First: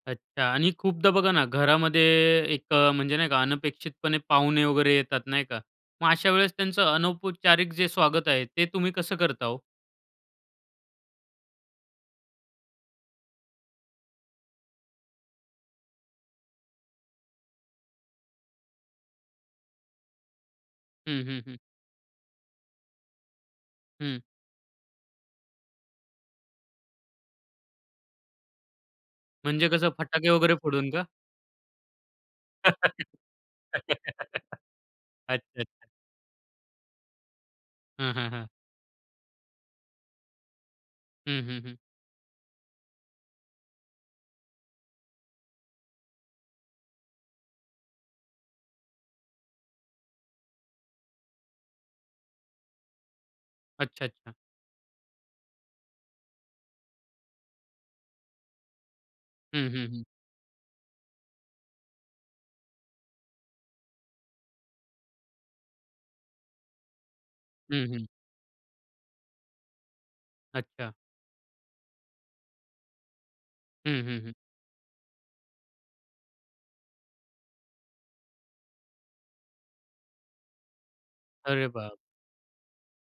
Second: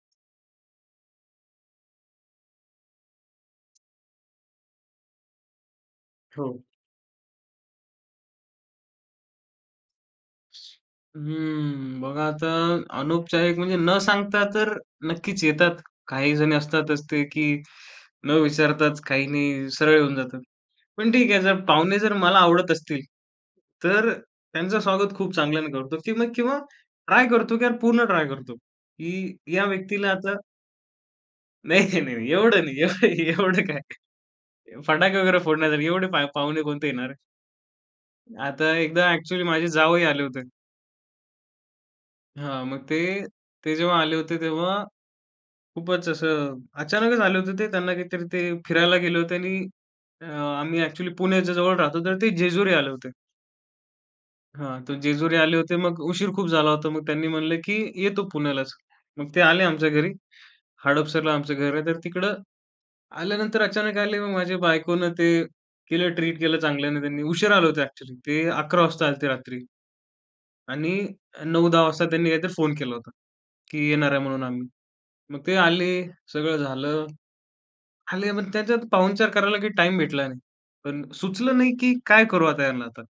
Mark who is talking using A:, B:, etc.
A: अच्छा आणि खूपदा बघा ना घरामध्ये, एक अ, म्हणजे नाही का अनपेक्षितपणे पाहुणे वगैरे येतात नाही का? मग अशा वेळेस
B: हो.
A: त्यांचं अनौपचारिक जे स्वागत आहे ते तुम्ही कसं करता ओ?
B: हं, बघा आता अनौपचारिक, म्हणजे न सांगता तर नक्कीच येतात. काहीजण असतातच ते, की न विचारताच, काही नाही सरळ होऊन जातात. पण
A: हं,
B: ठीक आहे
A: हं, हं.
B: जर पाहुणे जर मला आवडत असतील तर
A: हं.
B: त्यांचं स्वागत खूप चांगल्याने करतो, की मग किंवा ट्राय करतो, की यार पूर्ण ट्राय करतो, की या
A: म्हणजे कसं,
B: व्यक्तीला
A: फटाके
B: आता
A: वगैरे फोडून का?
B: नाही, नाही, नाही. एवढं नाही. य एवढं काय फटाके वगैरे
A: अच्छा,
B: फोडण्यासाठी
A: अच्छा.
B: एवढे पा पाहुणे कोणते येणार?
A: हं, हं, हं.
B: आता एकदा एक्चुअली माझे जावई आले होते.
A: हं, हं, हं.
B: हां, मग ते ते जेव्हा आले होते तेव्हा खूपच असं, अचानकच आले होते ते त्यांना काहीतरी ते फिरायला गेले होते आणि अ, आम्ही एक्चुअली पुण्याच्या जवळ राहतो तर ते जेजुरी आले होते.
A: अच्छा-अच्छा.
B: हां, ते जेजुरी आले होते मग उशीर खूप झाला होता. मग त्यांनी म्हणलं, "की येतो पुण्यालाच." मग ते आले
A: हं, हं,
B: आमच्या
A: हं.
B: घरी. हडपसरला आमचं घर आहे तर तिकडं, आल्यानंतर अचानक आले मग माझ्या बायकोनं ते, केलं ट्रीट केलं चांगल्याने त्यांनी. उशिरा आले होते
A: हं, हं.
B: एक्चुअली, ते 11 वाजता आलते रात्री. आणि
A: अच्छा.
B: अ, 9-10 वाजता त्यांनी काहीतरी फोन केला होता, की
A: हं,
B: येणार
A: हं,
B: आहे
A: हं.
B: म्हणून आम्ही. मग ते आले, सगळं झालं. आले मग त्याच्यात पाहुणचार करायला काही टाईम भेटला नाही. पण सुचलं
A: अरे
B: नाही, की
A: बाप!
B: काय करू आता यांना आता.